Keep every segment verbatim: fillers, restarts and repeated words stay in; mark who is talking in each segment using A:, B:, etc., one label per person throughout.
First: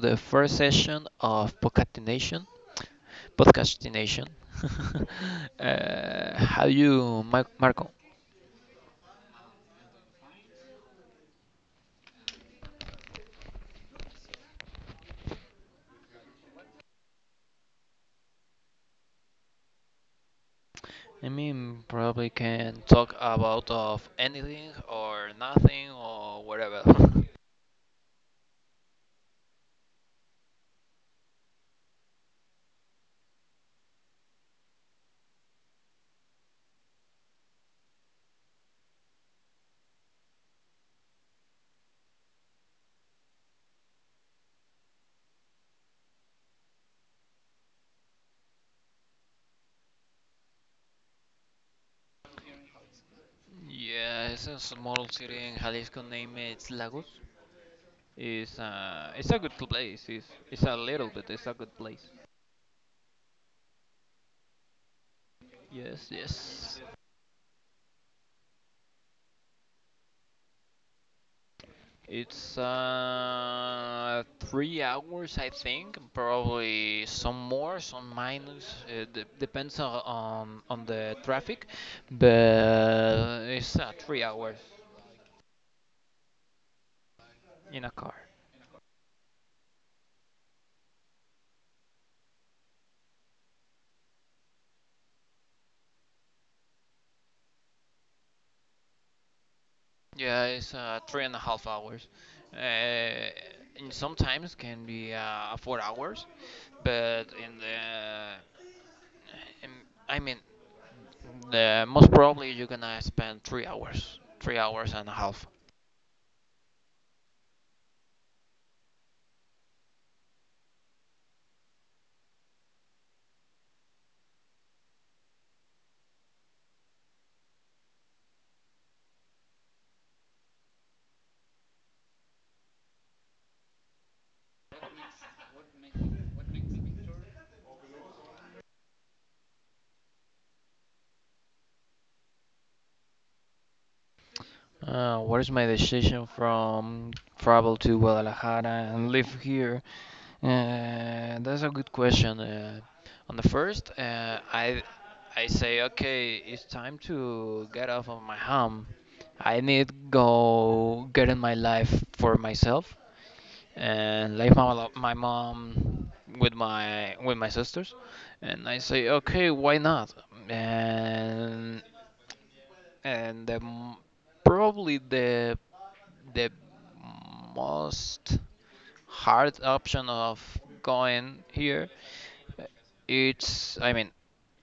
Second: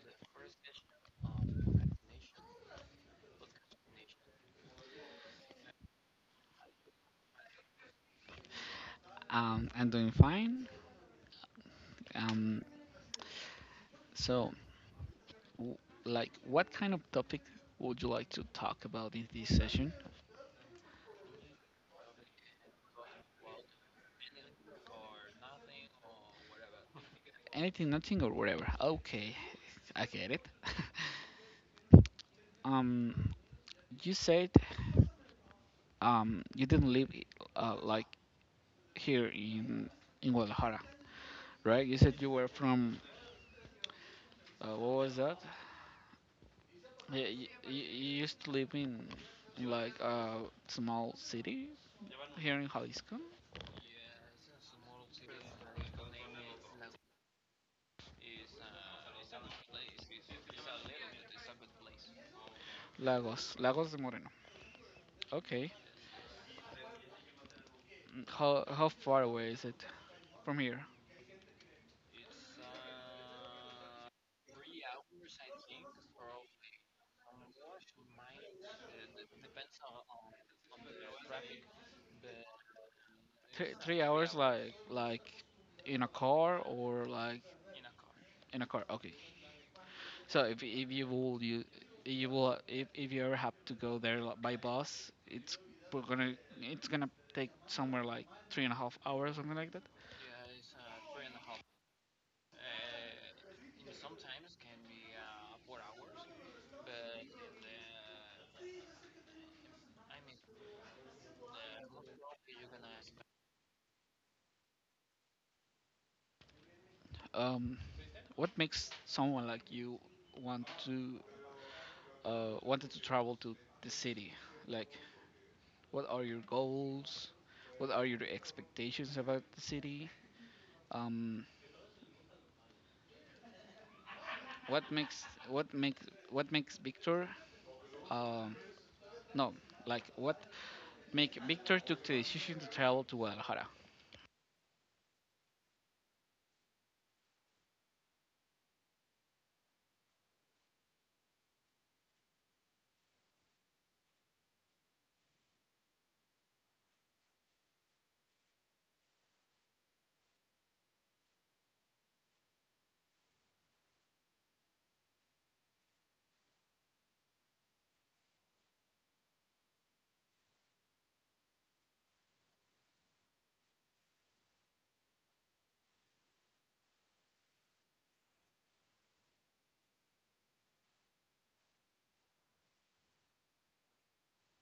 A: the first session of podcastination. Podcastination. uh, how you, Mar- Marco?
B: Um, I'm doing fine. Um, so, w- like, what kind of topic would you like to talk about in this session?
A: I mean, probably can talk about of anything or nothing or whatever.
B: Anything, nothing, or whatever. Okay, I get it. um, you said um, you didn't live uh, like here in in Guadalajara, right? You said you were from uh, what was that? Yeah, You, you, you used to live in like a small city here in Jalisco,
A: Yeah, it's a small city in Jalisco. Name it's Lagos. It's uh, it's a good place. It's it's a little bit. It's a good place.
B: Lagos, Lagos de Moreno. Okay.
A: Yes, yes.
B: Mm, How how far away is it from here?
A: It's uh three hours, I think. Probably some more, some minus. It de- depends on, on on the traffic, but
B: Three,
A: it's uh,
B: three
A: three
B: hours,
A: hours
B: like like in a car or like
A: in a car.
B: in a car. Okay. So if if you will you you will if, if you ever have to go there like by bus, it's we're gonna it's gonna take somewhere like three and a half hours, something like that.
A: Yeah, it's uh, three and a half hours. Uh, and sometimes can be uh, four hours, but in the in, I mean, the most probably you're gonna spend three hours, three hours and a half.
B: Um, what makes someone like you want to uh wanted to travel to the city? Like, what are your goals? What are your expectations about the city? um, what makes what makes what makes Victor um, no like what make Victor took the decision to travel to Guadalajara.
A: Uh, what is my decision from travel to Guadalajara and live here? Uh, that's a good question. Uh, on the first, uh, I I say okay, it's time to get off of my home. I need go get in my life for myself and live my lo- my mom with my with my sisters. And I say okay, why not? And and the, m- probably the the most hard option of going here it's I mean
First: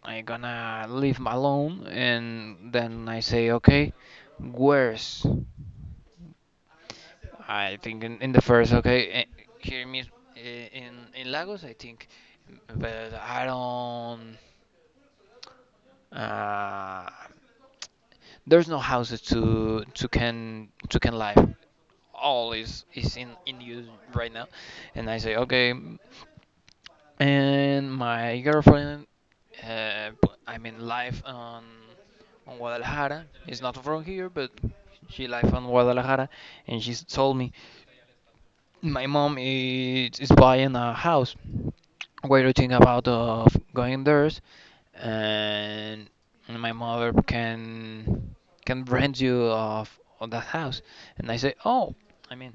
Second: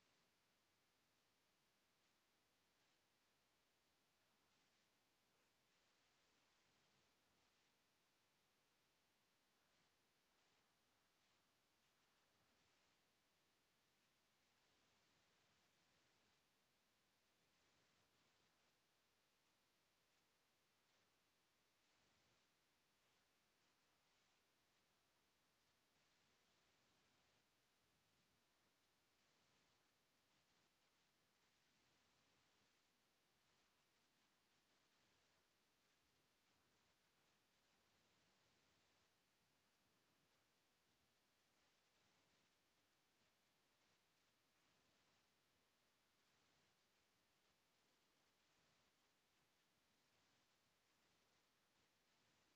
A: I'm gonna leave him alone, and then I say okay, where's I think in, in the first okay eh, here me, eh, in in Lagos I think, but I don't, uh, there's no houses to to can to can live. All is is in in use right now, and I say okay. And my girlfriend, uh, I mean, live on on Guadalajara. It's not from here, but she live on Guadalajara, and she told me, my mom is, is buying a house. What do you think about of going there? And my mother can can rent you of of that house. And I say, oh, I mean,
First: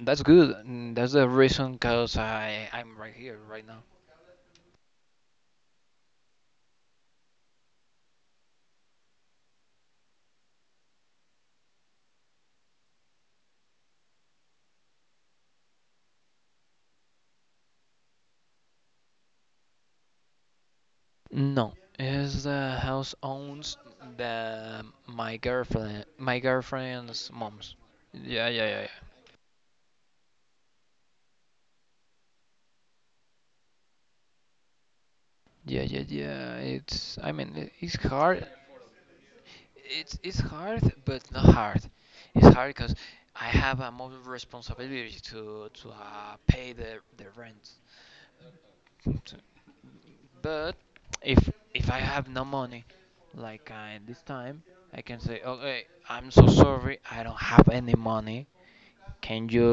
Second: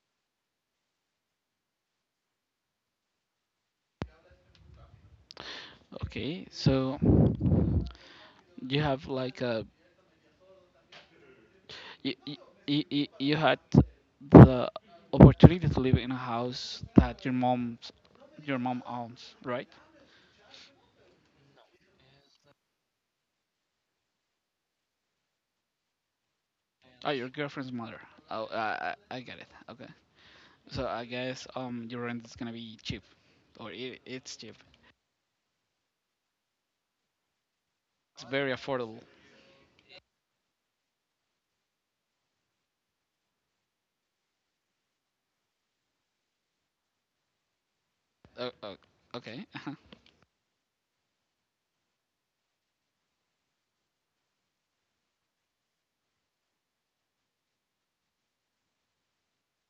A: that's good. And That's the reason cause I I'm right here right now.
B: Okay, so you have like a you, you, you, you had the opportunity to live in a house that your mom's your mom owns, right?
A: No, is the house owns the my girlfriend my
B: Oh,
A: girlfriend's
B: your girlfriend's
A: mom's.
B: mother.
A: Yeah,
B: Oh,
A: yeah, yeah,
B: I I I get it. Okay, so I guess um your rent is gonna be cheap, or it, it's cheap.
A: yeah, yeah, yeah, yeah. It's I mean i- it's
B: It's
A: hard.
B: very affordable.
A: It's it's hard, but not hard. It's hard because I have a more responsibility to to uh, pay the the rent.
B: Oh, oh,
A: To-
B: okay. uh-huh.
A: But if if I have no money, like uh, this time, I can say, okay, I'm so sorry, I don't have any money. Can you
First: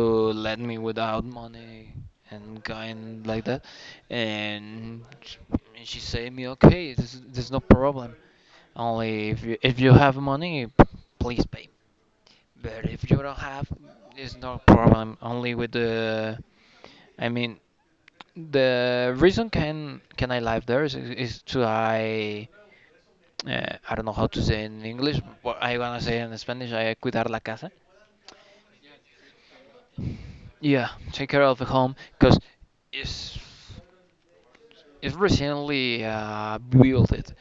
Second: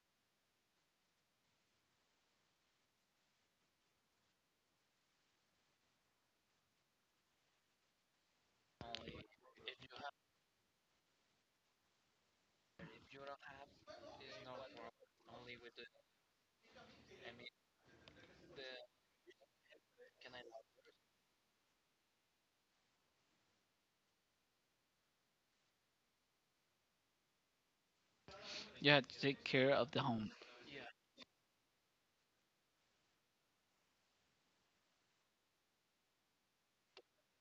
A: let me without money and going like that? And sh- and she say me, okay, there's there's no problem. Only if you if you have money, p- please pay. But if you don't have, it's no problem. Only with the, I mean, the reason can can I live there is, is to I, uh, I don't know how to say in English, but I wanna say in Spanish, I cuidar la casa.
B: You had to take care of the home,
A: Yeah, take care of the home, cause it's it's recently uh, built it.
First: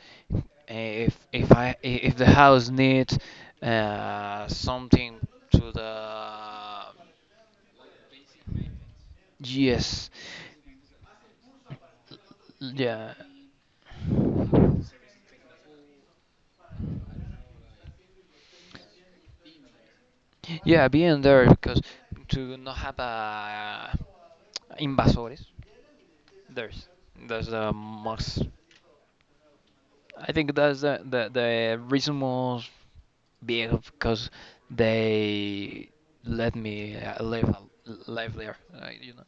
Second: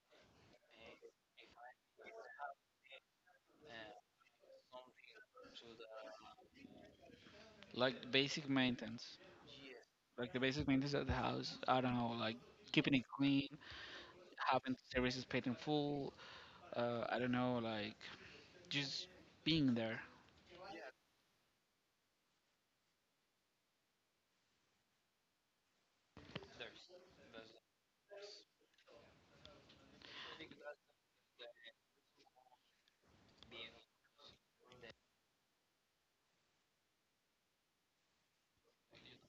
A: If if I if the house needs uh, something to the
B: like the basic maintenance,
A: yes.
B: like the basic maintenance of the house. I don't know, like keeping it
A: Yeah.
B: clean, having services paid in full. Uh, I don't know, like just being there.
A: Yeah, being there because to not have uh, invasores, there's that's the most. I think that's the the, the reason most big because they let me uh, live a- live there. Uh, you know.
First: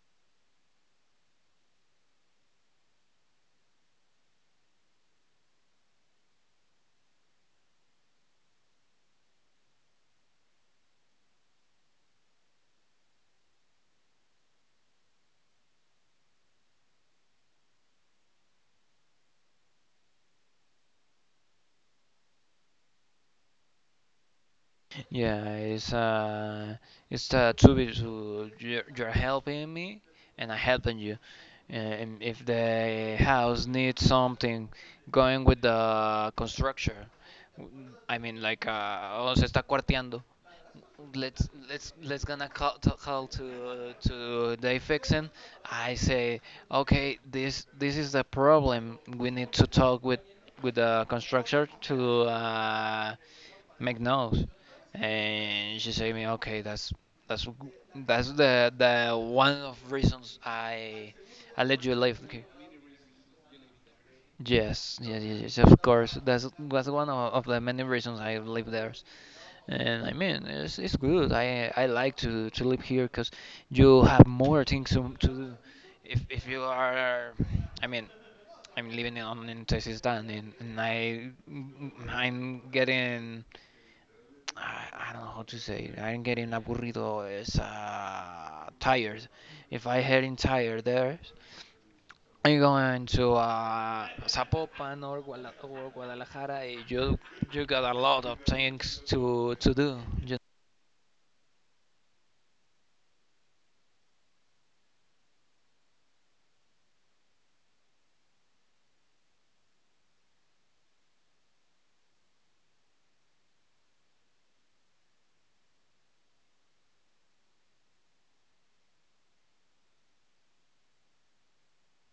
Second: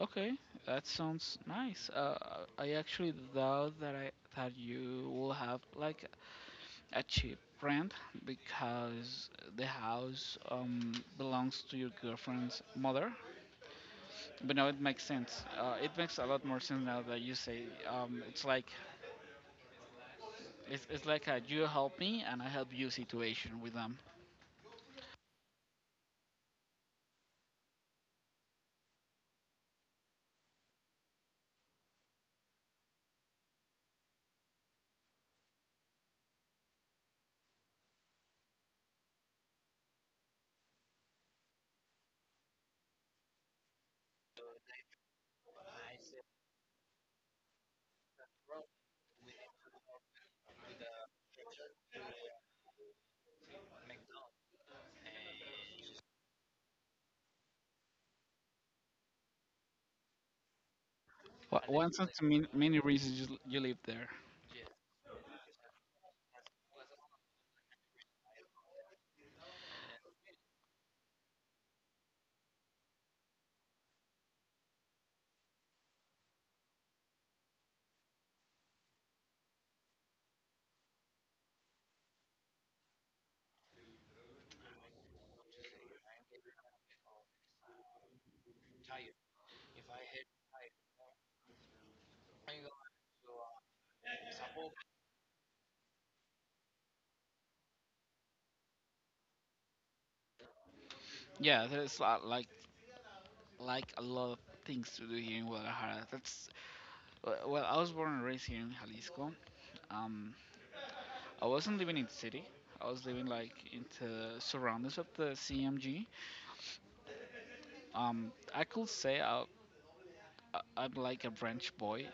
B: Okay, that sounds nice. Uh, I actually thought that I that you will have like a cheap rent because the house um belongs to your girlfriend's mother. But no, it makes sense. Uh, it makes a lot more sense now that you say. Um, it's like it's, it's like a you help me and I help you situation with them.
A: Yeah, it's uh, it's uh, two bit to you're, you're helping me and I helping you. And if the house needs something going with the construction, w- I mean like uh, oh, se está cuarteando. Let's let's let's gonna call to, call to to the fixing. I say okay, this this is the problem. We need to talk with with the constructor to uh, make McNose, and she said me, okay, that's that's that's the the one of reasons I I
B: Wha- One
A: let
B: of
A: you
B: sense
A: live
B: to
A: here.
B: many reasons you, you live there.
A: Yes, yes, yes, yes, of course. That's that's one of, of the many reasons I live there. And I mean, it's, it's good. I I like to, to live here because you have more things to, to do. If if you are, I mean, I'm living in on in Texas, and, and I I'm getting I I don't know how to say it. I'm getting aburrido. It's uh, tired. If I heading tired there, I'm going to uh, Zapopan or Guadalajara. eh, You you got a lot of things to to do. Just,
B: Yeah, there's a, like like a lot of things to do here in Guadalajara. That's well, well, I was born and raised here in Jalisco. Um, I wasn't living in the city. I was living like in the surroundings of the C M G. Um, I could say I, I I'm like a branch boy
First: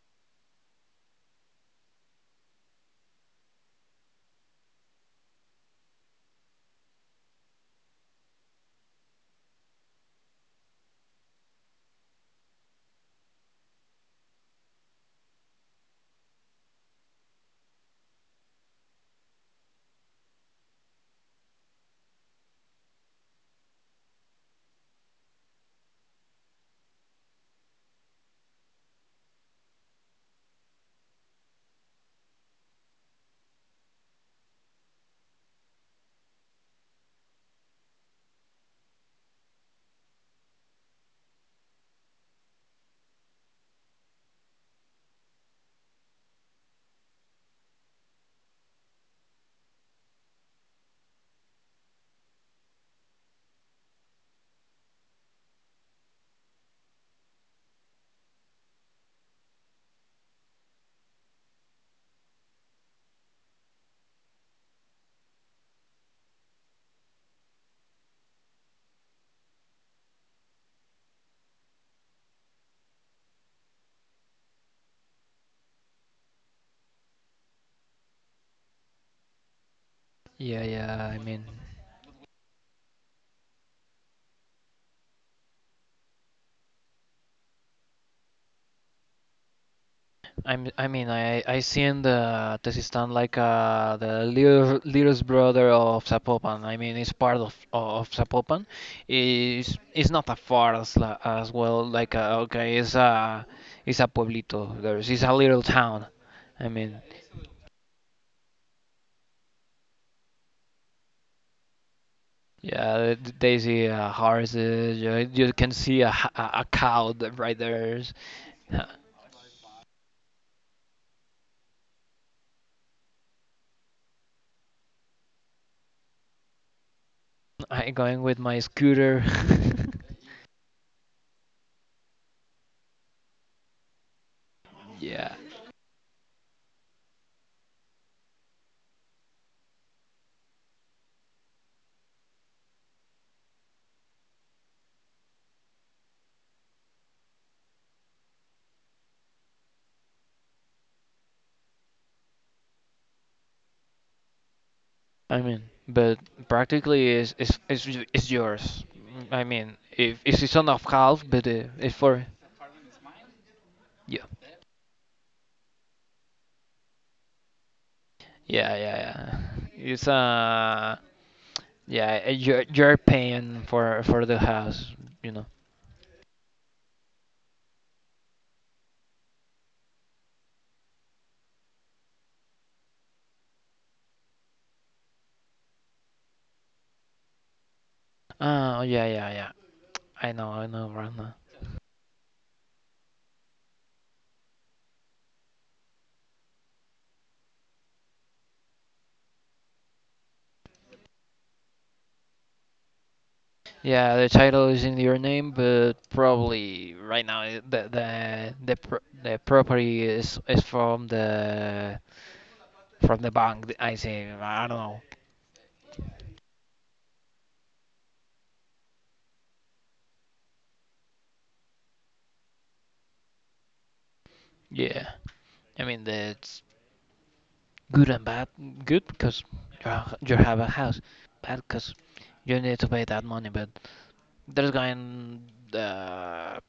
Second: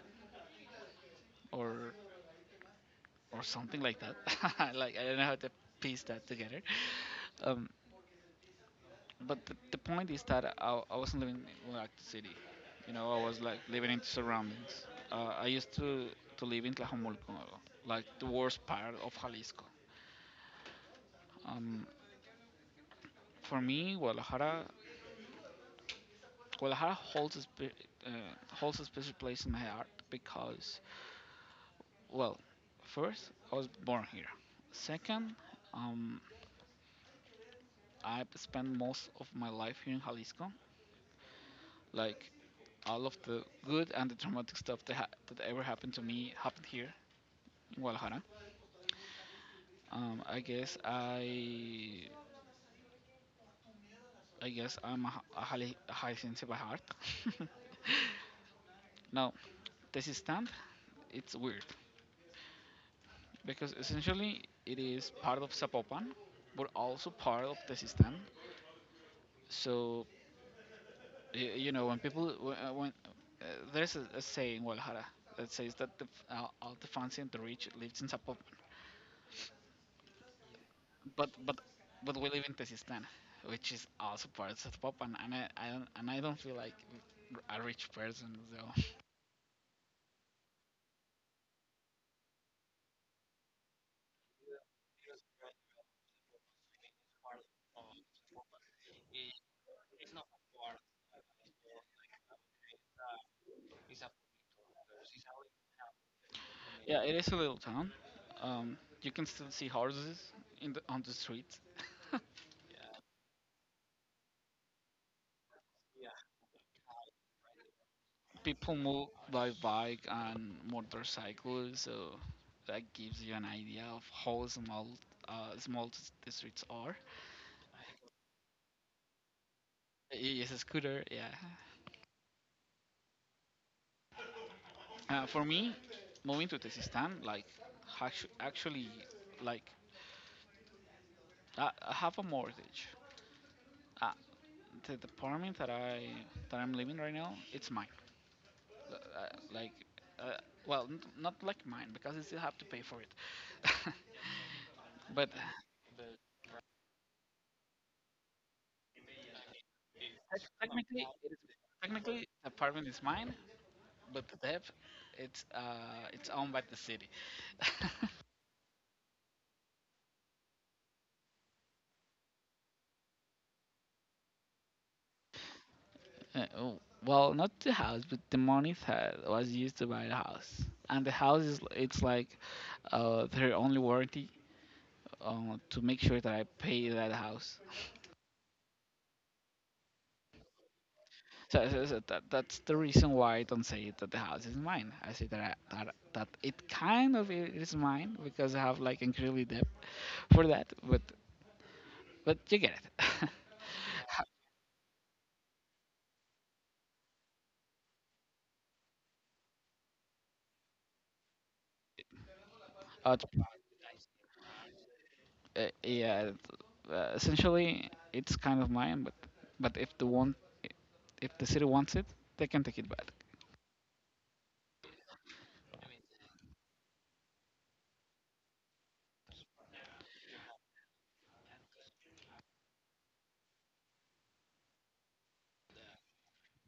B: or or something like that. like I don't know how to piece that together. Um, but the, the point is that I, I wasn't living in like the city. You know, I was like living in the surroundings. Uh, I used to to live in Tlajomulco, like the worst part of Jalisco. Um, for me, Guadalajara, Guadalajara holds a spe- uh, holds a special place in my heart because, well, first I was born here. Second, um, I spent most of my life here in Jalisco. Like all of the good and the traumatic stuff that, ha- that ever happened to me happened here in Guadalajara. Um, I guess I, I guess I'm a, h- a highly, a high sensitive by heart. Now, this stand, it's weird because essentially it is part of Zapopan, but also part of the system. So you, you know when people when, uh, when uh, there's a, a saying in Guadalajara that says that the, f- uh, all the fancy and the rich lives in Zapop,
A: yeah, yeah. I
B: but
A: mean,
B: but but we live in Tezistan, which is also part of Popan, and I, I don't and I don't feel like a rich person. So
A: I'm, I mean, I I seen the Tezistan like uh, the little littlest brother of Zapopan. I mean, it's part of of Zapopan. It's it's not a far as, la- as well. Like uh, okay, it's a it's a pueblito. There's it's a little town. I mean,
B: yeah, it is a little town. Um, you can still see horses in the on the streets.
A: yeah, th- they see uh, horses. You, you can see a h- a, a cow that right there.
B: People move by bike and motorcycles, so that gives you an idea of how small uh, small s- the streets are.
A: I going with my scooter.
B: It's a scooter, yeah. Uh,
A: Yeah.
B: for me, moving to Tezistan, like actu- actually, like I, I have a mortgage. Uh, the apartment that I that I'm living right now, it's mine. Uh, uh, like, uh, well, n- not like mine because I still have to pay for it. but
A: I mean, but practically is is is y- is yours. Mm, I mean, if if
B: tec-
A: it's on of
B: Technically
A: half,
B: it is,
A: but uh, it's for
B: technically, the apartment is mine.
A: yeah,
B: But the debt, it's uh, it's owned by the city.
A: yeah, yeah, yeah. It's uh, yeah, uh, you're you're paying for for the house, you know.
B: Uh, oh, well, not the house, but the money that was used to buy the house. And the house is it's like uh, their only warranty uh, to make sure that I pay that house.
A: Oh yeah, yeah, yeah. I know, I know, right now.
B: So, so, so that, that's the reason why I don't say that the house is mine. I say that, I, that that it kind of i- is mine because I have like incredibly debt for that. But but you get it.
A: Yeah, the title is in your name, but probably right now i- the the the pro the property is is from the
B: uh,
A: from
B: t-
A: the bank. th- I say I don't know.
B: uh, yeah, it- uh, essentially it's kind of mine. But but if the one if the city wants it, they can take it back.
A: Yeah. I mean, the good and bad. Good because you ha- you have a house. Bad because you need to pay that money. But there's going uh,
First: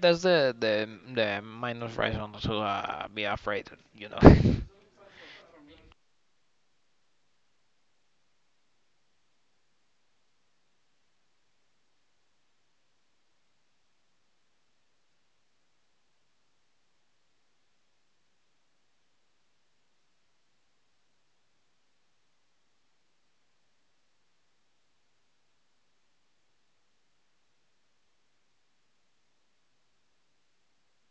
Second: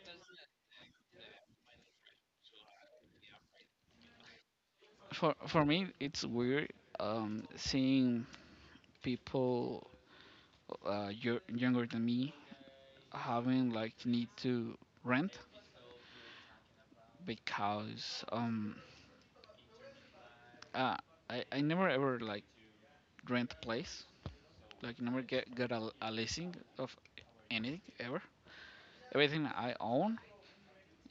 A: that's the the the minus reason to uh, be afraid. You know.
B: For for me, it's weird um, seeing people uh, yo- younger than me having like need to rent because um uh, I, I never ever like rent a place, like never get got a, a leasing of anything. Ever everything I own,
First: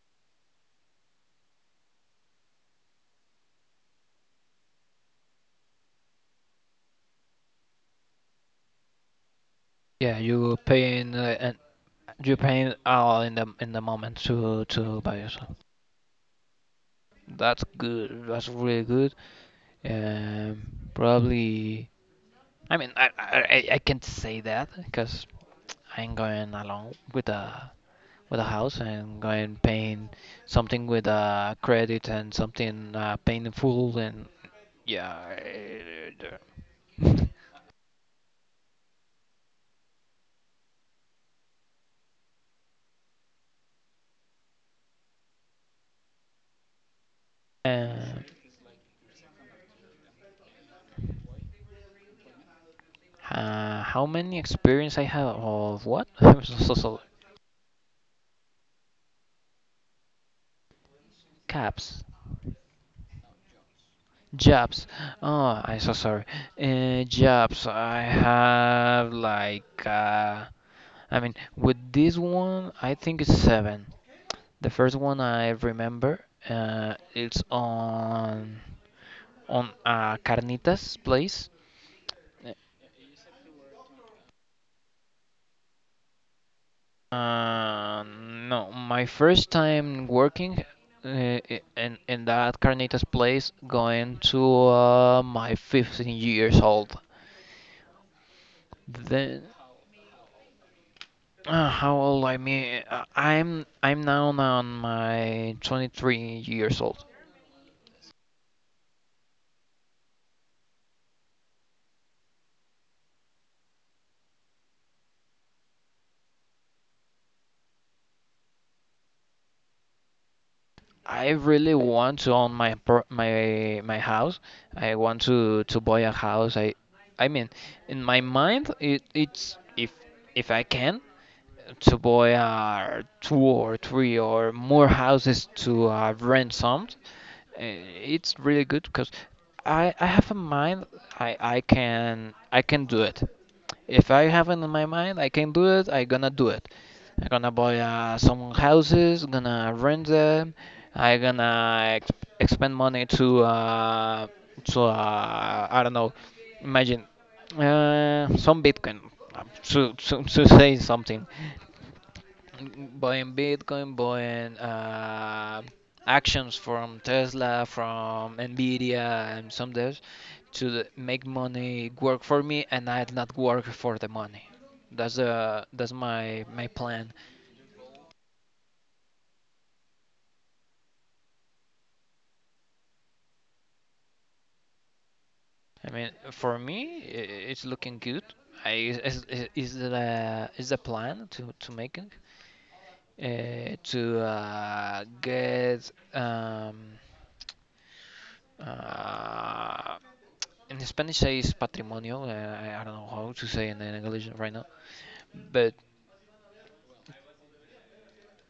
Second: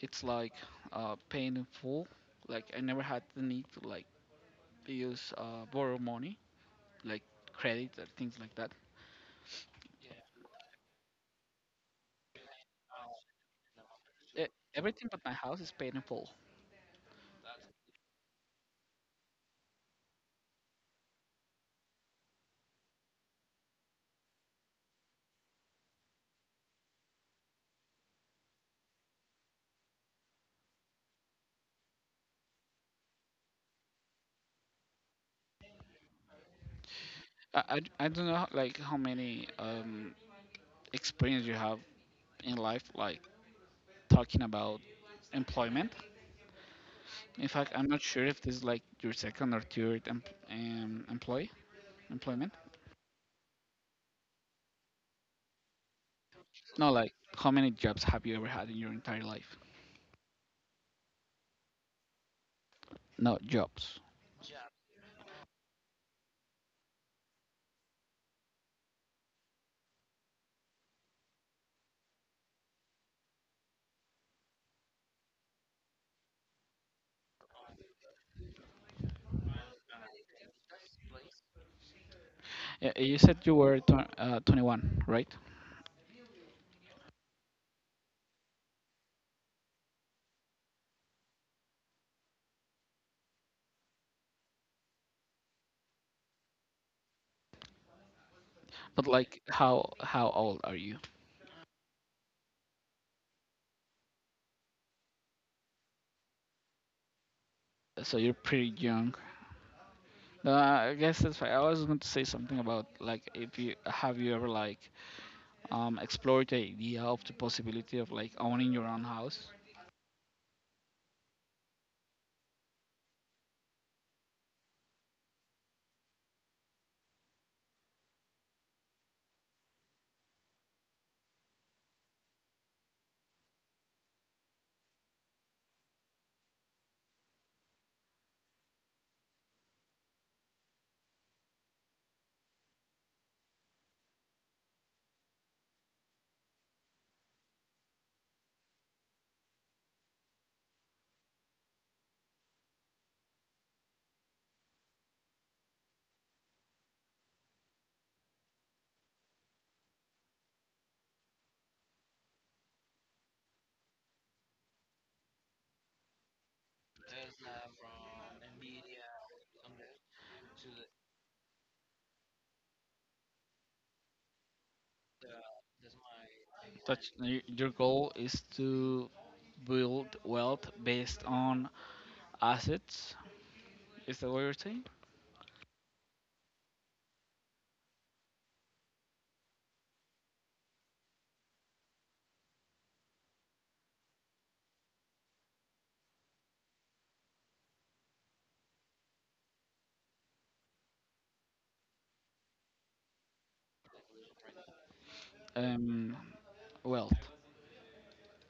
B: it's like uh paying in full. Like I never had the need to like use uh borrow money, like credit or things like that.
A: Yeah, you paying uh, and you paying all in the in the moment
B: E-
A: to to
B: Everything
A: buy
B: but my
A: yourself.
B: house is paid in full.
A: That's good. That's really good. Um, probably. I mean, I I I I can't say that because I'm going along with the with a house and go and paint something with a credit and something uh, paint in full and yeah.
B: i i, I don't know like how many um experience you have in life, like talking about employment. In fact, I'm not sure
A: And
B: if this is like your second or third em- um, employee employment.
A: uh, how many experience I have of what? I'm so, so,
B: No,
A: so
B: like how many jobs have you ever had in your entire life?
A: caps.
B: No jobs.
A: Jobs. Oh, I'm so sorry. Uh, jobs. I have like uh, I mean, with this one, I think it's seven. The first one I remember, uh, it's on on uh, Carnitas place.
B: Uh, You said you were tw- uh, twenty-one, right?
A: Uh, no, my first time working uh, i- in in that carnitas place going to uh, my fifteen years old.
B: But like,
A: Then
B: how how old are you?
A: uh, how old I mean uh, I'm I'm now on my twenty-three years old.
B: So you're pretty young. Uh, I guess that's why I was going to say something about like if you have you ever like um explored the idea of the possibility of like owning your own house?
A: I really want to own my pro my my house. I want to to buy a house. I I mean in my mind it it's if if I can to buy uh, two or three or more houses to uh, rent some. Uh, It's really good because I, I have a mind. I, I can I can do it. If I have it in my mind, I can do it. I gonna do it. I gonna buy uh, some houses. Gonna rent them. I gonna ex expend money to uh, to uh, I don't know. Imagine uh, some Bitcoin, uh, to, to to say something, buying Bitcoin, buying uh, actions from Tesla, from Nvidia, and some others to the- make money work for me, and I would not work for the money. That's the that's my my
B: Touch,
A: plan.
B: y- your goal is to build wealth based on assets. Is that what you're saying?
A: I mean, for me, i- it's looking good. I Is is is the is the plan to to making uh, to uh, get um, uh, in Spanish say is patrimonio. Uh, I, I don't know how to say in English right now, but
B: Um, Wealth.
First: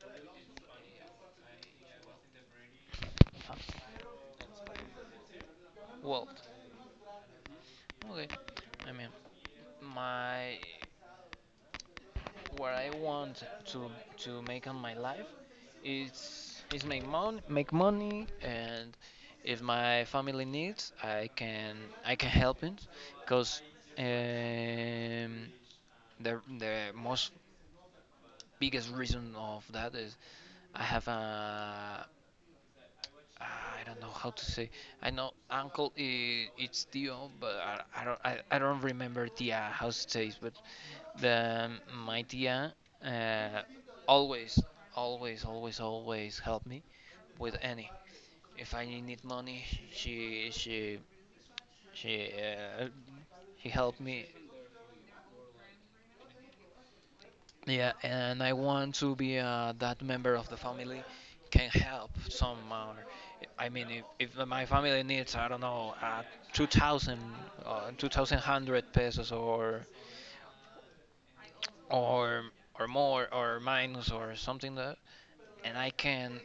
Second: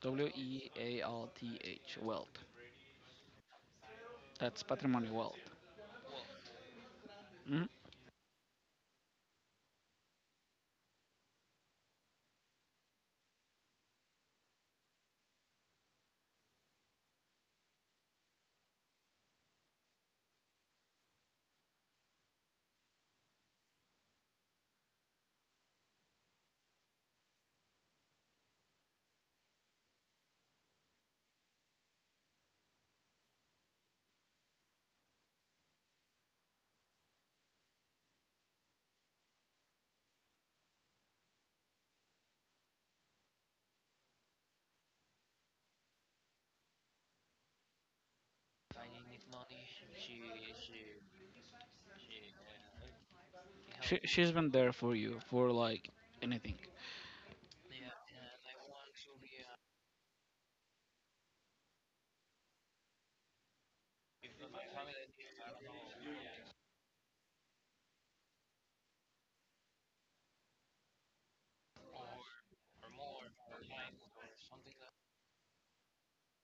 B: W E A L T H. Wealth. That's patrimony wealth.
A: well,
B: Hmm.
A: okay. I mean, my what I want to to make on my life is is make mon make money, and if my family needs, I can I can help it, because um, the the most biggest reason of that is I have a uh, I don't know how to say. I know uncle is it's Tio, but I, I don't I, I don't remember Tia how it says. But the my Tia uh, always always always always help me with any. If I need money, she she she uh, she
B: She,
A: helped me.
B: she's been there for you for like anything.
A: Yeah, and I want to be uh, that member of the family can help some. Uh, I mean, if, if my family needs, I don't know, uh, two thousand, uh, two thousand one hundred pesos or or or more or minus or something like that, and I can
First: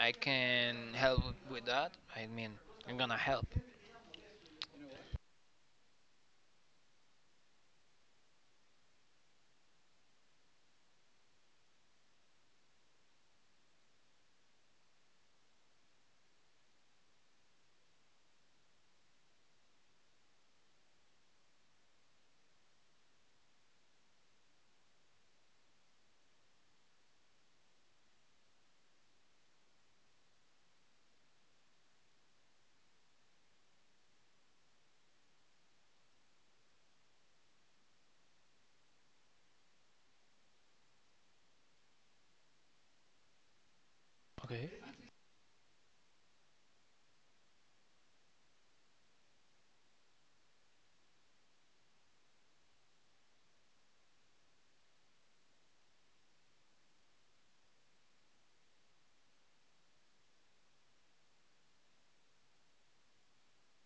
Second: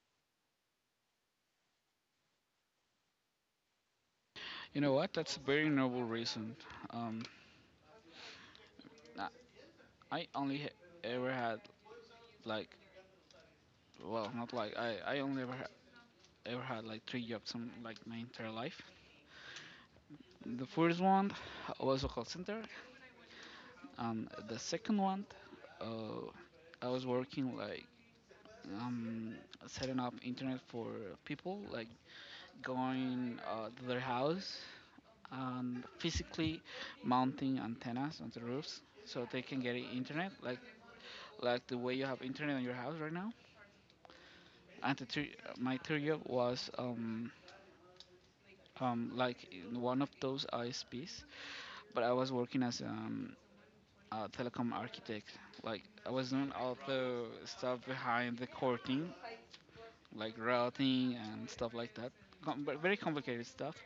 A: I can help with that. I mean, I'm gonna help.
B: You know what? That's a very noble reason. Um, I I only ha- ever had like, well, not like I, I only ever ha- ever had like three jobs in like my entire life. The first one I was a call center, and the second one, uh, I was working like um, setting up internet for people, like going uh, to their house and physically mounting antennas on the roofs so they can get internet, like like the way you have internet on your house right now.
A: Okay.
B: And the thir- my third job was um, um, like in one of those I S Ps, but I was working as um, uh, telecom architect. Like I was doing all the stuff behind the core team, like routing and stuff like that. Com- ve- very complicated stuff.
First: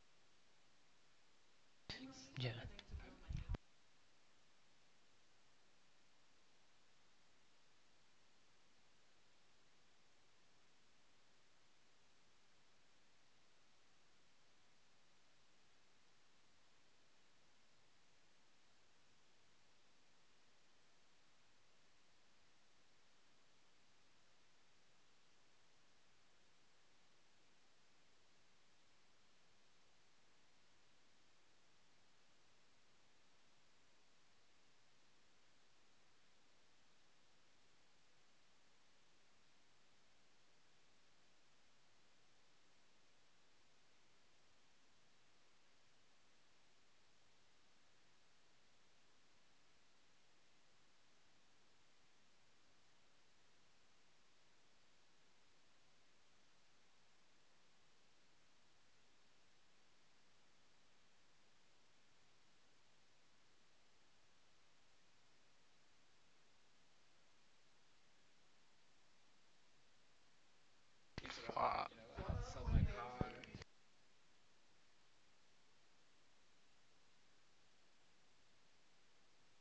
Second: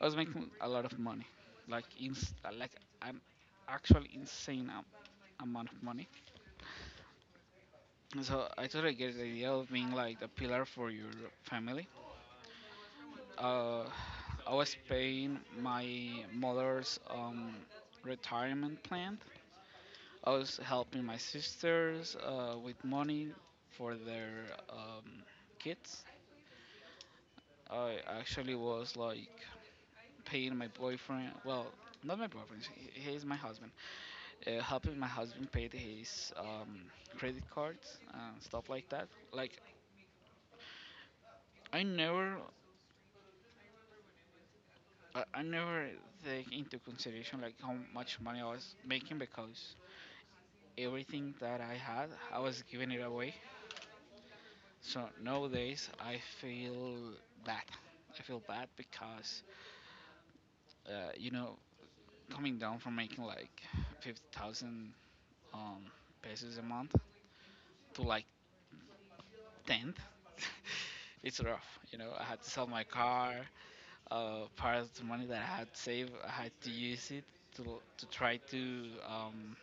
B: I was making a lot of money, like ins- uh,
A: Yeah.
B: like an actual insane am- amount of money. And so I totally get the idea of being like the pillar for your family. Uh, I was paying my mother's um, retirement plan. I was helping my sisters uh, with money for their um, kids. I actually was like paying my boyfriend. Well, not my boyfriend. He he is my husband. Uh, helping my husband pay his um, credit cards and stuff like that. Like I never, I, I never take into consideration like how much money I was making because everything that I had, I was giving it away. So nowadays I feel bad. I feel bad because uh, you know, coming down from making like fifty thousand um, pesos a month to like ten. It's rough.
A: Fuck.
B: You know, I had to sell my car. Uh, part of the money that I had saved, I had to use it to to try to um,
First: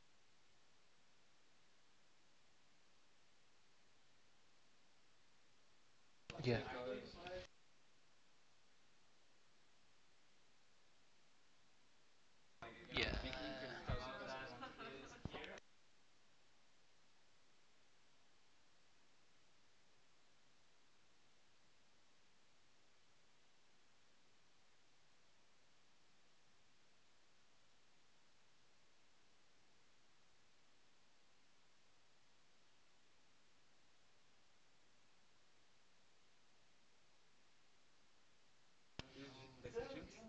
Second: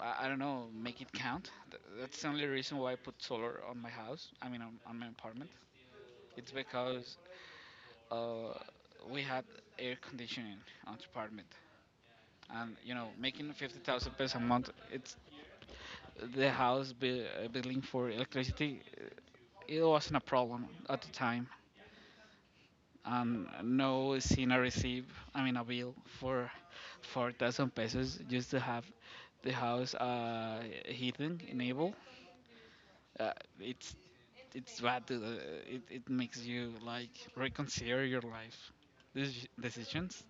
B: I, I don't know, make it count. Th- that's the only reason why I put solar on my house. I mean on, on my apartment. It's
A: Yeah.
B: because Uh, we had air conditioning on the apartment, and you
A: Yeah.
B: know, making fifty thousand pesos a month, it's the house bi- uh, billing for electricity. uh, It wasn't a problem at the time, and no seen a receive. I mean, a bill for four thousand pesos just to have the house uh, heating enabled. Uh, it's it's bad, dude. Uh, it it makes you like reconsider your life deci- decisions.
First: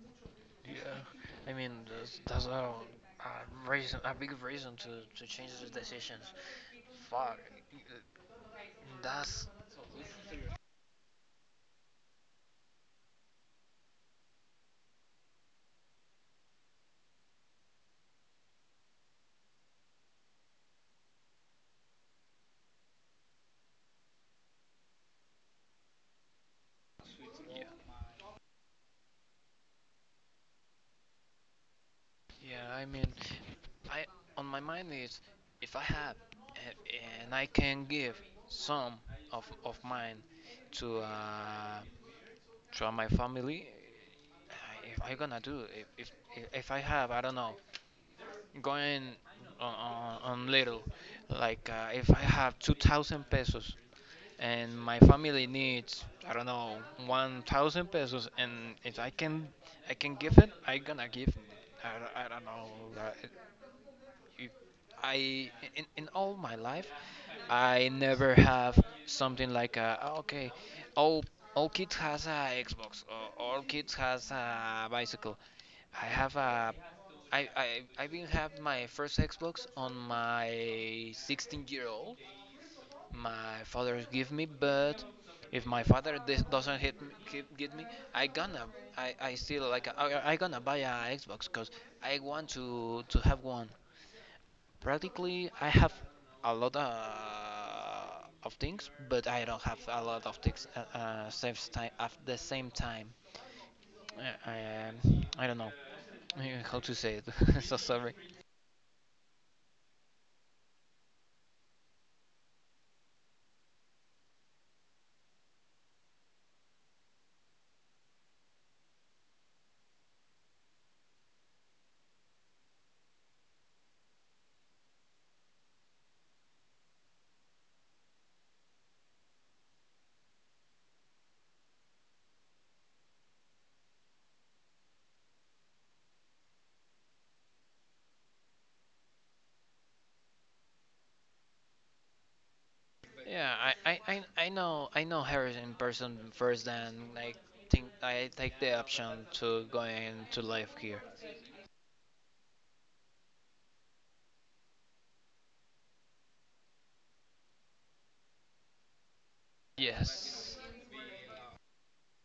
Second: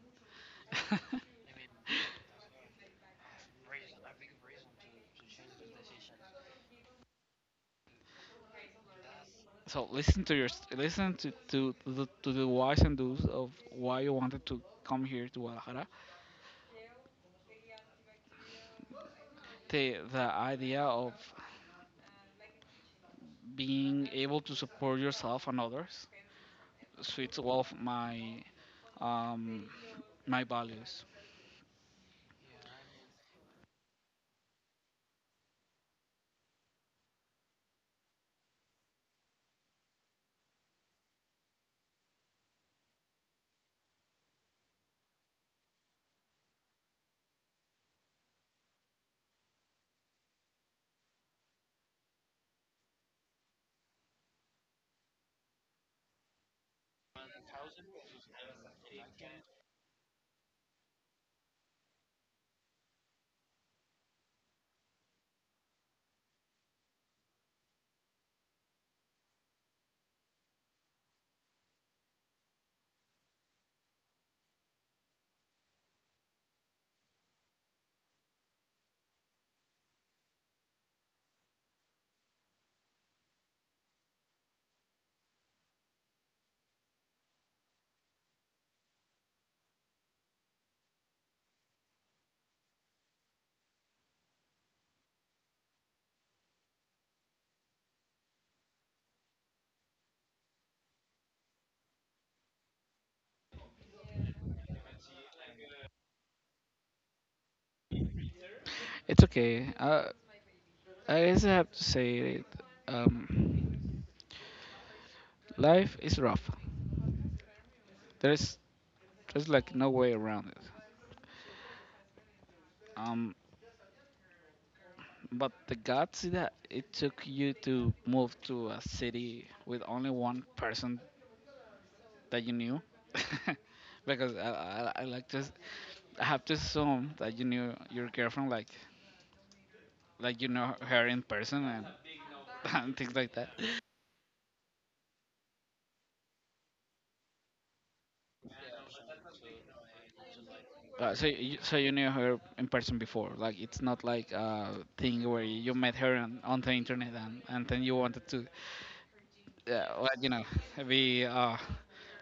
A: Yeah, I mean that's, that's a, a reason, a big reason to to change the decisions. Fuck, that's
B: So listen to your listen to to the to the whys and do's of why you wanted to come here to Guadalajara. The the idea of being able to support yourself and others fits well
A: yeah.
B: of my um my values.
A: Yeah, I mean, I on my mind is if I have a- and I can give some of of mine to uh to my family, I- if I gonna do if if if I have I don't know going on on, on little like uh, if I have two thousand pesos and my family needs I don't know one thousand pesos and if I can I can give it I gonna give it. I, don't- I don't know, like, if I in, in all my life I never have something like a, "Oh, okay, all all kids has a Xbox or all kids has a bicycle." I have a I, I, I even have my first Xbox on my sixteen-year-old year old. My father give me, but if my father dis- doesn't hit me, keep, give me, i gonna i, I still like I, I gonna buy a xbox because I want to to have one. Practically I have a lot uh, of things, but I don't have a lot of things uh, uh, same time at the same time. uh, I, um, I don't know uh, how to say it. So sorry.
B: It's okay. Uh, I just have to say it. Um, Life is rough. There's there's like no way around it. Um, But the guts that it took you to move to a city with only one person that you knew, because I, I, I like to, s- I have to assume that you knew your girlfriend, like, like you know her in person, and and things like that.
A: Yeah, I, I, I, I know, I know her in person first, and I think I take the option to go into live here.
B: Uh, so you, so you knew her in person before. Like, it's not like a thing where you met her on, on the internet, and, and then you wanted to, uh, well, you know,
A: Yes.
B: be uh,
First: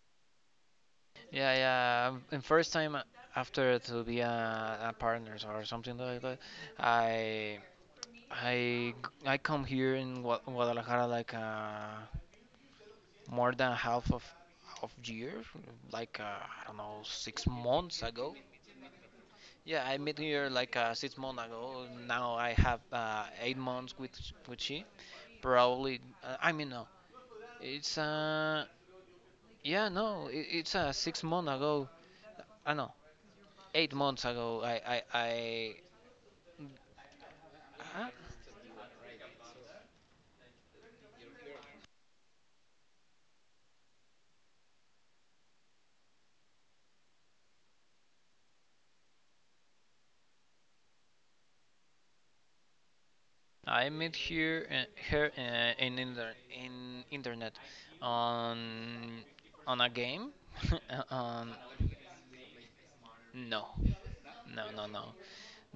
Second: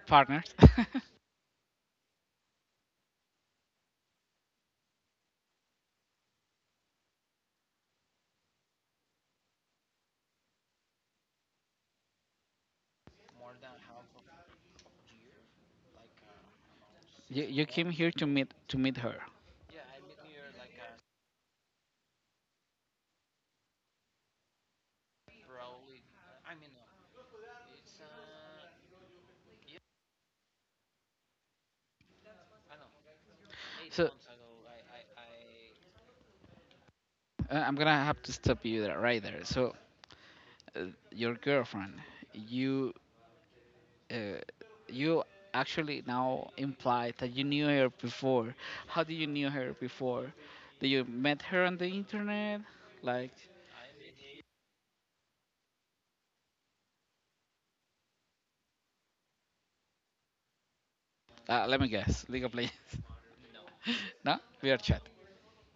B: partners.
A: Yeah, yeah. um, And first time uh, after to be a, a partners or something like that, I I I come here in Gua- Guadalajara like uh, more than half of of year, like uh, I don't know,
B: You
A: six
B: you came
A: months
B: here to
A: ago.
B: meet to meet her.
A: Yeah, I met her like uh, six months ago. Now I have uh, eight months with with she. Probably, uh, I mean, no, it's uh yeah, no, it, it's uh six months ago. I uh, know eight
B: So, uh,
A: months ago. I I I
B: I'm gonna
A: uh,
B: have to stop you there right there. So, uh, your girlfriend, you, uh, you actually now imply that you knew her before. How did you knew her before? Did you met her on the internet? Like,
A: I met here uh, her uh, in inter- in internet, on on a game. on
B: uh, let me guess, League of Legends.
A: no
B: No,
A: no
B: we are
A: no
B: chat.
A: no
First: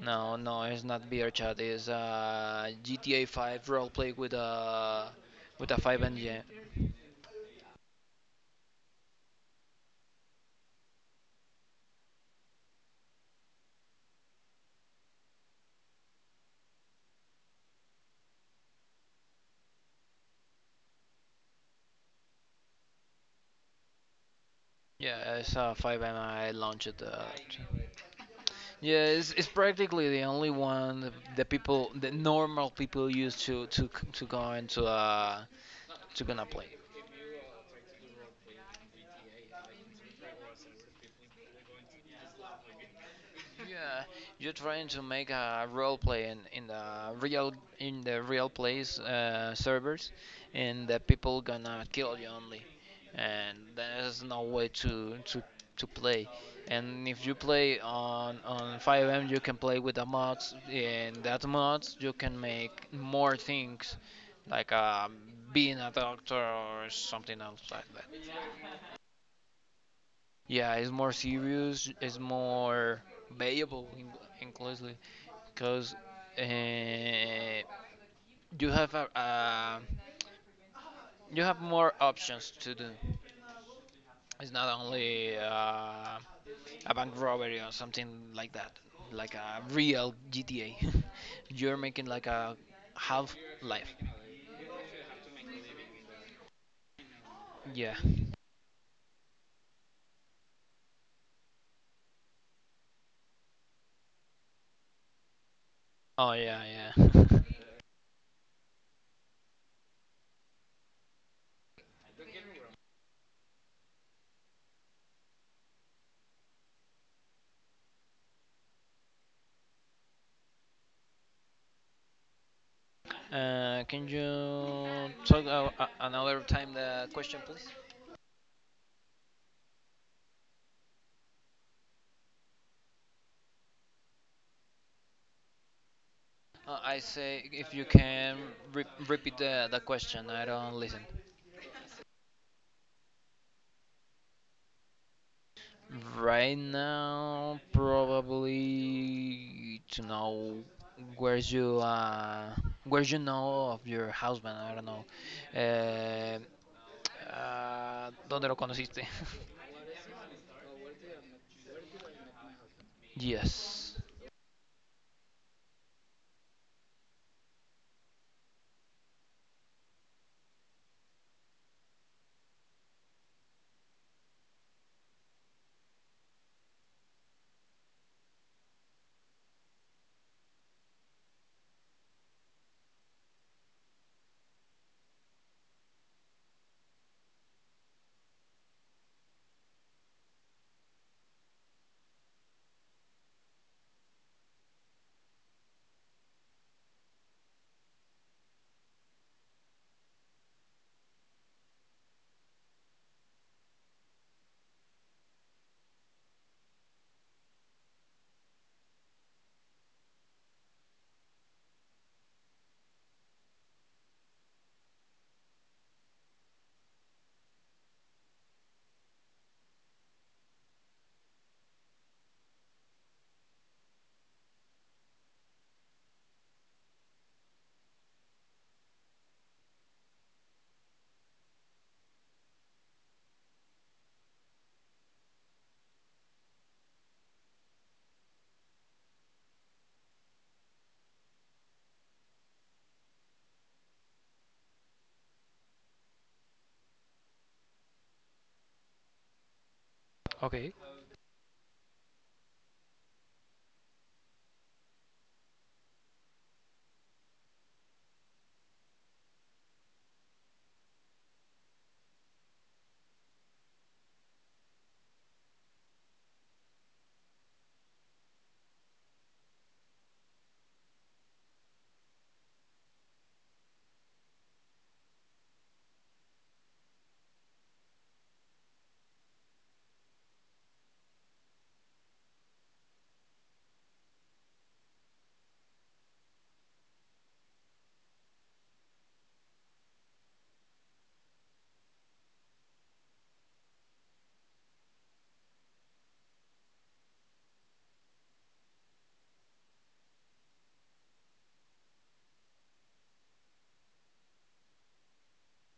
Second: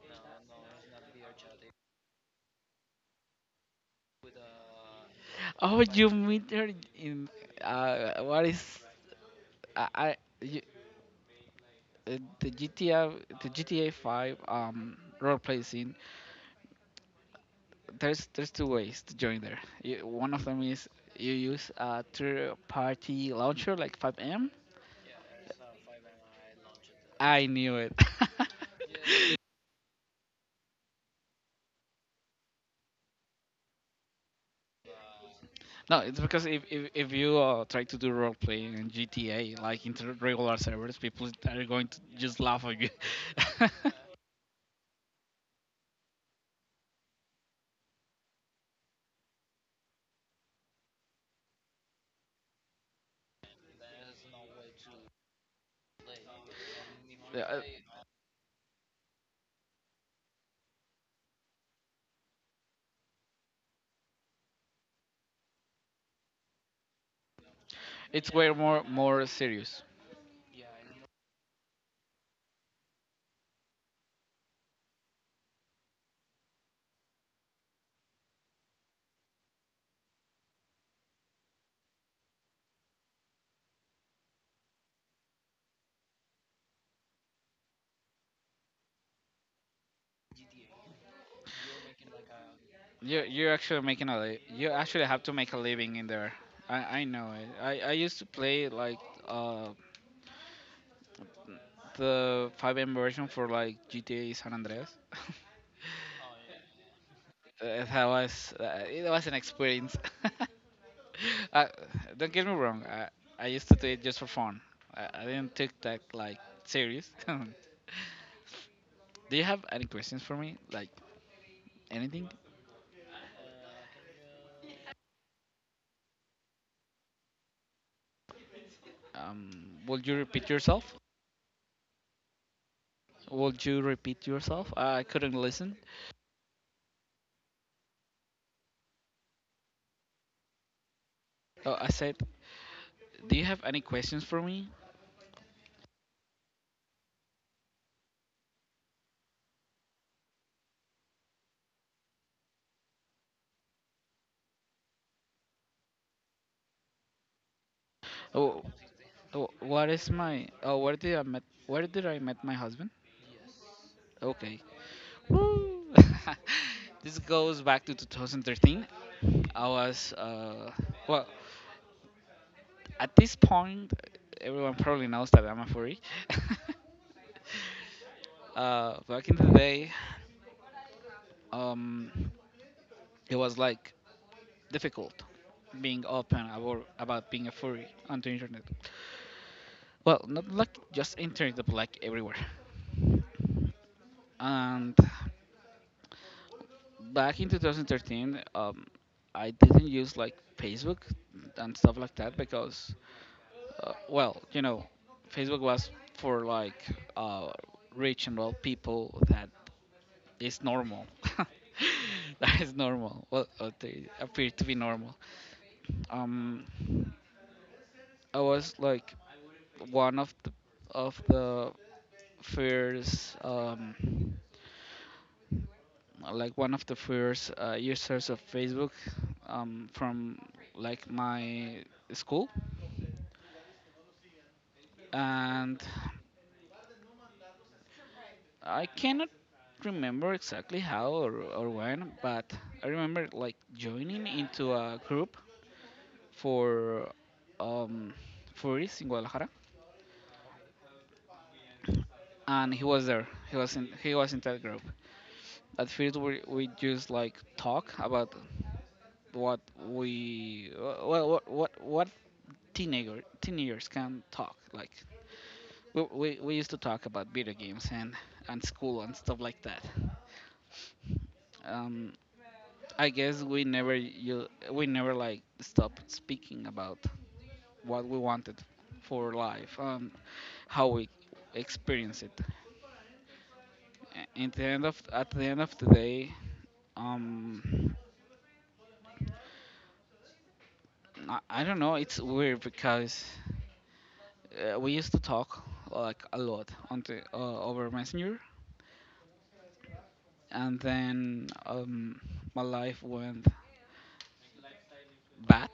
A: No, no, it's not beer chat. It's uh, G T A five roleplay with a with a
B: Oh,
A: five
B: you
A: engine.
B: meet her in, uh, what is I, I you, uh, the G T A the G T A five um role playing scene. There's there's two ways to join there. You, one of them is you use a third party launcher like five M.
A: Yeah, it's a five and I launched. Uh,
B: I knew it.
A: yeah, it's, it's practically the only one that the people, the normal people use to to to go into uh
B: No, it's
A: to gonna
B: because if,
A: play.
B: if, if you uh, try to do role playing in G T A, like in the regular servers, people are going to just laugh at you.
A: Yeah, you're trying to make a role play in, in the real in the real place uh, servers, and the people gonna kill you only, and there's no way to to to play. And if you
B: Yeah, uh,
A: play on on five M, you can play with the mods. In that mods, you can make more things, like uh, being a doctor or something else like that.
B: it's way more more serious.
A: Yeah, it's more serious. It's more valuable, in- inclusive, because uh, you have a, uh, you have more options to do. It's not only uh, a bank robbery or something like that, like a real G T A. You're making like a
B: You
A: half
B: you actually
A: life.
B: making a li- you actually have to make a living in there. I I know it. I I
A: Yeah.
B: used to play like uh the five M version for like G T A San Andreas.
A: Oh, yeah, yeah.
B: Uh, that was uh, it was an experience. uh, don't get me wrong. I I used to do it just for fun. I, I didn't take that like serious. Do you have any questions for me? Like anything?
A: Uh, can you talk uh, uh, another time the question, please?
B: Um, will you repeat yourself? Will you repeat yourself? I couldn't listen.
A: Uh, I say if you can re- repeat the, the question. I don't listen.
B: Oh, I said, do you have any questions for me?
A: Right now, probably to know where you uh where you know of your husband. I don't know. Eh, uh, ¿Dónde lo
B: Oh,
A: conociste?
B: oh what is my? Oh, where did I met? Where did I met my husband?
A: Yes.
B: Okay. Woo! This goes back to two thousand thirteen. I was uh, well at this point, everyone probably knows that I'm a furry. Uh, back in the day, um, it was like difficult being open about about being a furry on the internet. Well, not like just internet, but like everywhere. And back in two thousand thirteen, um, I didn't use like Facebook and stuff like that because, uh, well, you know, Facebook was for like uh, rich and well people that is normal. That is normal. Well, uh, they appear to be normal. Um, I was like one of the of the first um, like one of the first uh, users of Facebook, um, from like my school, and I cannot remember exactly how, or, or when, but I remember like joining into a group for, um, furries in Guadalajara,
A: Okay.
B: and he was there. He was in he was in that group. At first, we we just like talk about what we well what what what teenager teenagers can talk. Like we, we, we used to talk about video games, and, and school and stuff like that. Um, I guess we never you we never like stopped speaking about what we wanted for life, um, how we experience it. A- At the end of at the end of the day, um, I, I don't know. It's weird because uh, we used to talk like a lot on the, uh, over Messenger, and then um, my life went bad.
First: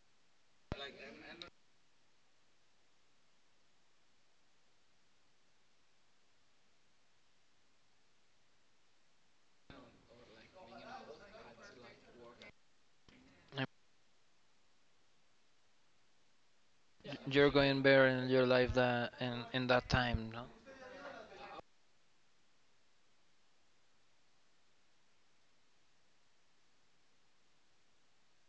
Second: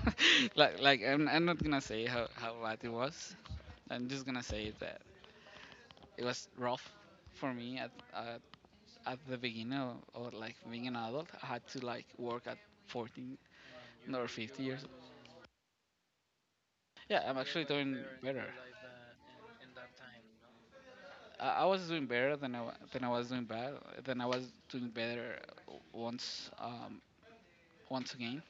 B: Like, like I'm, I'm not gonna say how, how bad it was. I'm just gonna say that it was rough for me at at, at the beginning of, of like being an adult. I had to like work at fourteen
A: Um,
B: or fifty years old. Yeah, I'm
A: You're
B: actually
A: going
B: doing
A: better in your
B: better.
A: life that in in that time, no?
B: I I was doing better than I, wa- than I was doing bad, than I was doing better once, um, once again.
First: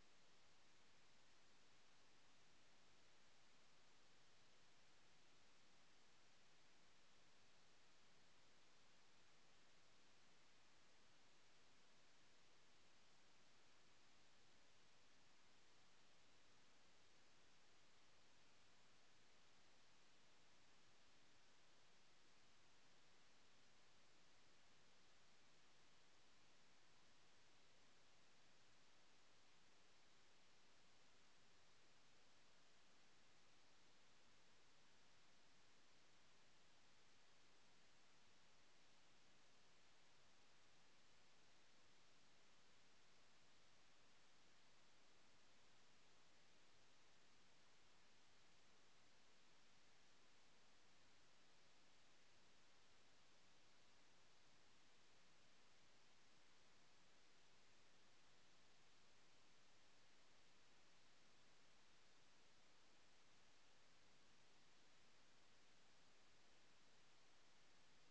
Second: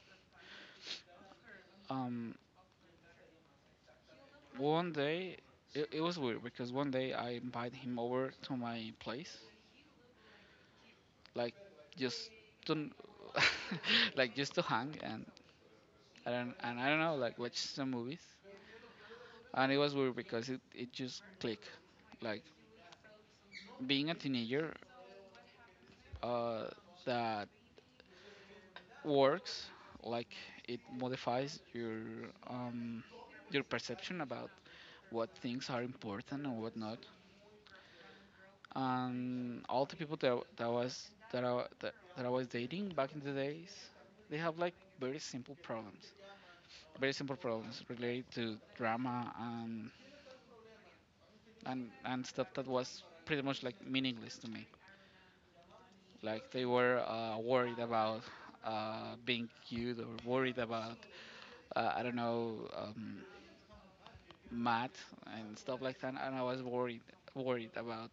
B: Um, One day, it, it was weird because one day I invited him over to my place, like just to like just to hang, and I don't and I don't know, like watch some movies. And it was weird because, it, it just clicked. Like being a teenager, uh, that works. Like it modifies your um your perception about what things are important and what not. And all the people that that was that I that, that I was dating back in the days, they have like very simple problems, very simple problems related to drama, and and and stuff that was pretty much like meaningless to me. Like they were uh, worried about, uh, being cute, or worried about, uh, I don't know, um, math and stuff like that, and I was worried worried about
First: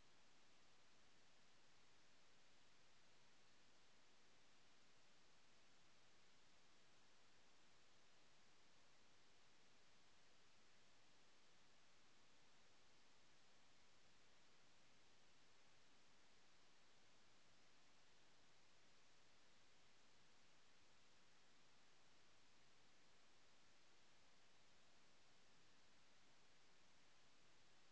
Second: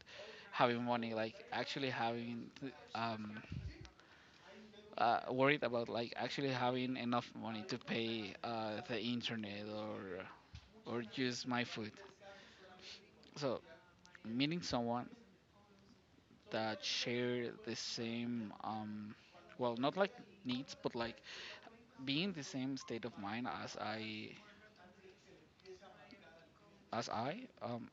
B: having money, like actually having, um, uh, worried about like actually having enough money to pay uh, the internet, or or just my food. So meeting someone that share the same, um, well not like needs, but like being the same state of mind as I as I, um,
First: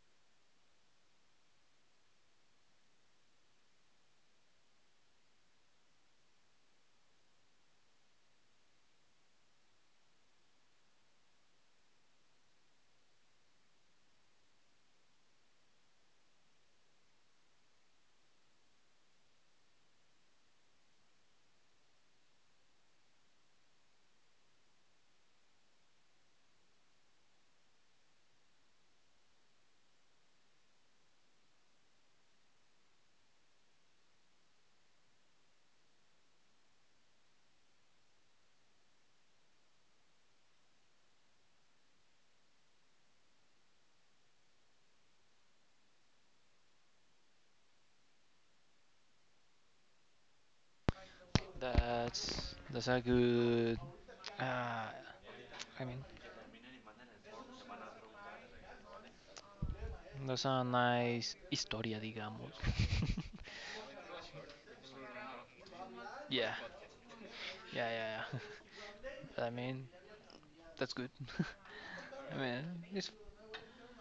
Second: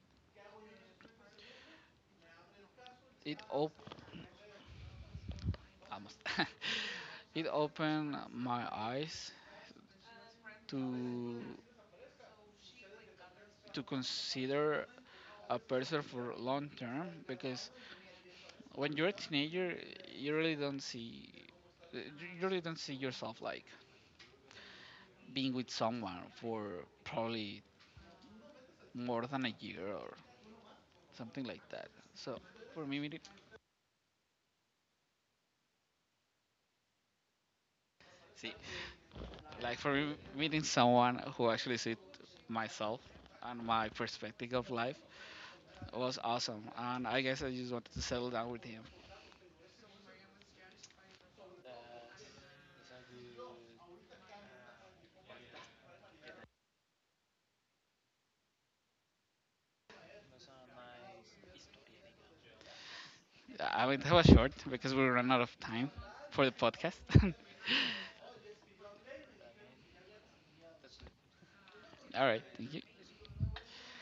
B: it op almost it opened my eyes to to consider a person for long term, because when you're a teenager, you really don't see, uh, you really don't see yourself like being with someone for probably more than a year or something like that. So for me, meeting, see, like for me, meeting someone who actually see myself and my perspective of life was awesome. And I guess I just wanted to settle down with him.
A: That's that's a good. Uh, I mean, that's a nice historia, digamos.
B: I mean, that was short because we ran out of time for the
A: Yeah.
B: podcast.
A: Yeah, yeah, yeah. I mean, that's good.
B: All
A: I
B: right,
A: mean,
B: thank you.
A: it's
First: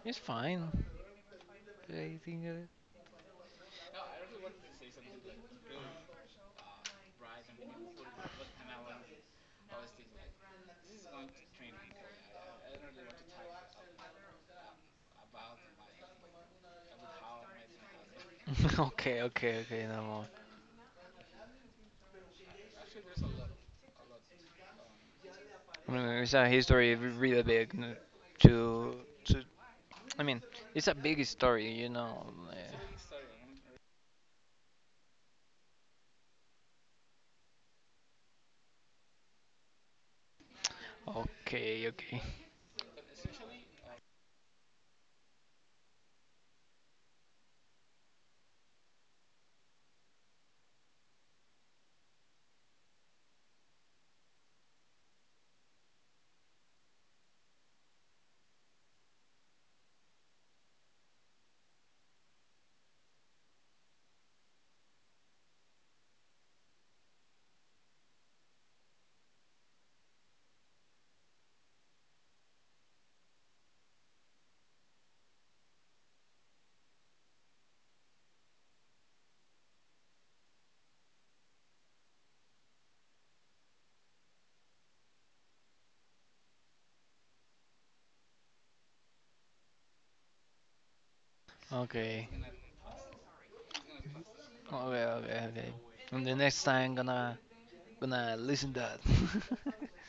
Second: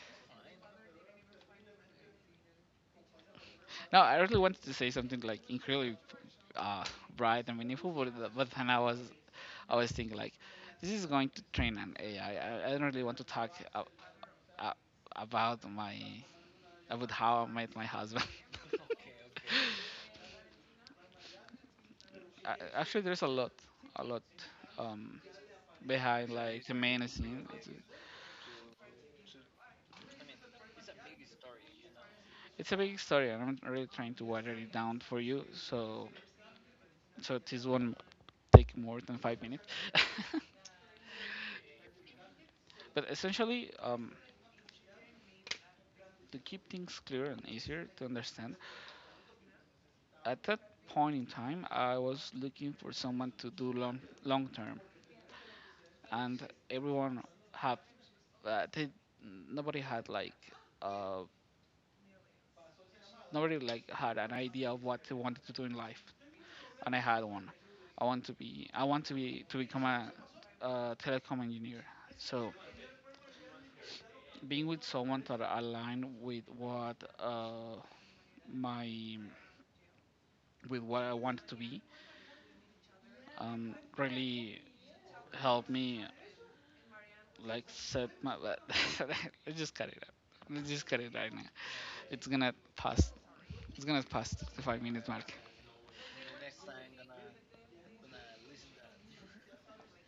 A: it's fine.
B: No, I really wanted to say something like incredibly, uh, bright and meaningful. But, the- but then I was I was thinking like, this is going to train an A I. I, I, I don't really want to talk, uh, uh, about my, about how I met my husband.
A: Okay, okay, okay. No more.
B: Uh, actually, there's a lot, a lot, um,
A: I mean,
B: behind
A: it's a
B: like the
A: history
B: main
A: really
B: scene. It's,
A: big. n- To to. I mean, it's a big story, you know. uh,
B: it's a big story, and I'm really trying to water it down for you. So so this won't take more than five minutes.
A: Okay, okay,
B: But essentially, um, to keep things clear and easier to understand, at that point in time, I was looking for someone to do long long term, and everyone have, uh, they, nobody had like, uh, nobody like had an idea of what they wanted to do in life, and I had one. I want to be I want to be to become a, uh telecom engineer. So being with someone that aligned with what, uh, my with what I wanted to be, um, really helped me like set my Let's just cut it out. Let's just cut it right now. It's
A: okay,
B: gonna pass. It's gonna pass the five
A: okay,
B: minutes mark.
A: okay, okay. And the next time, gonna gonna listen that.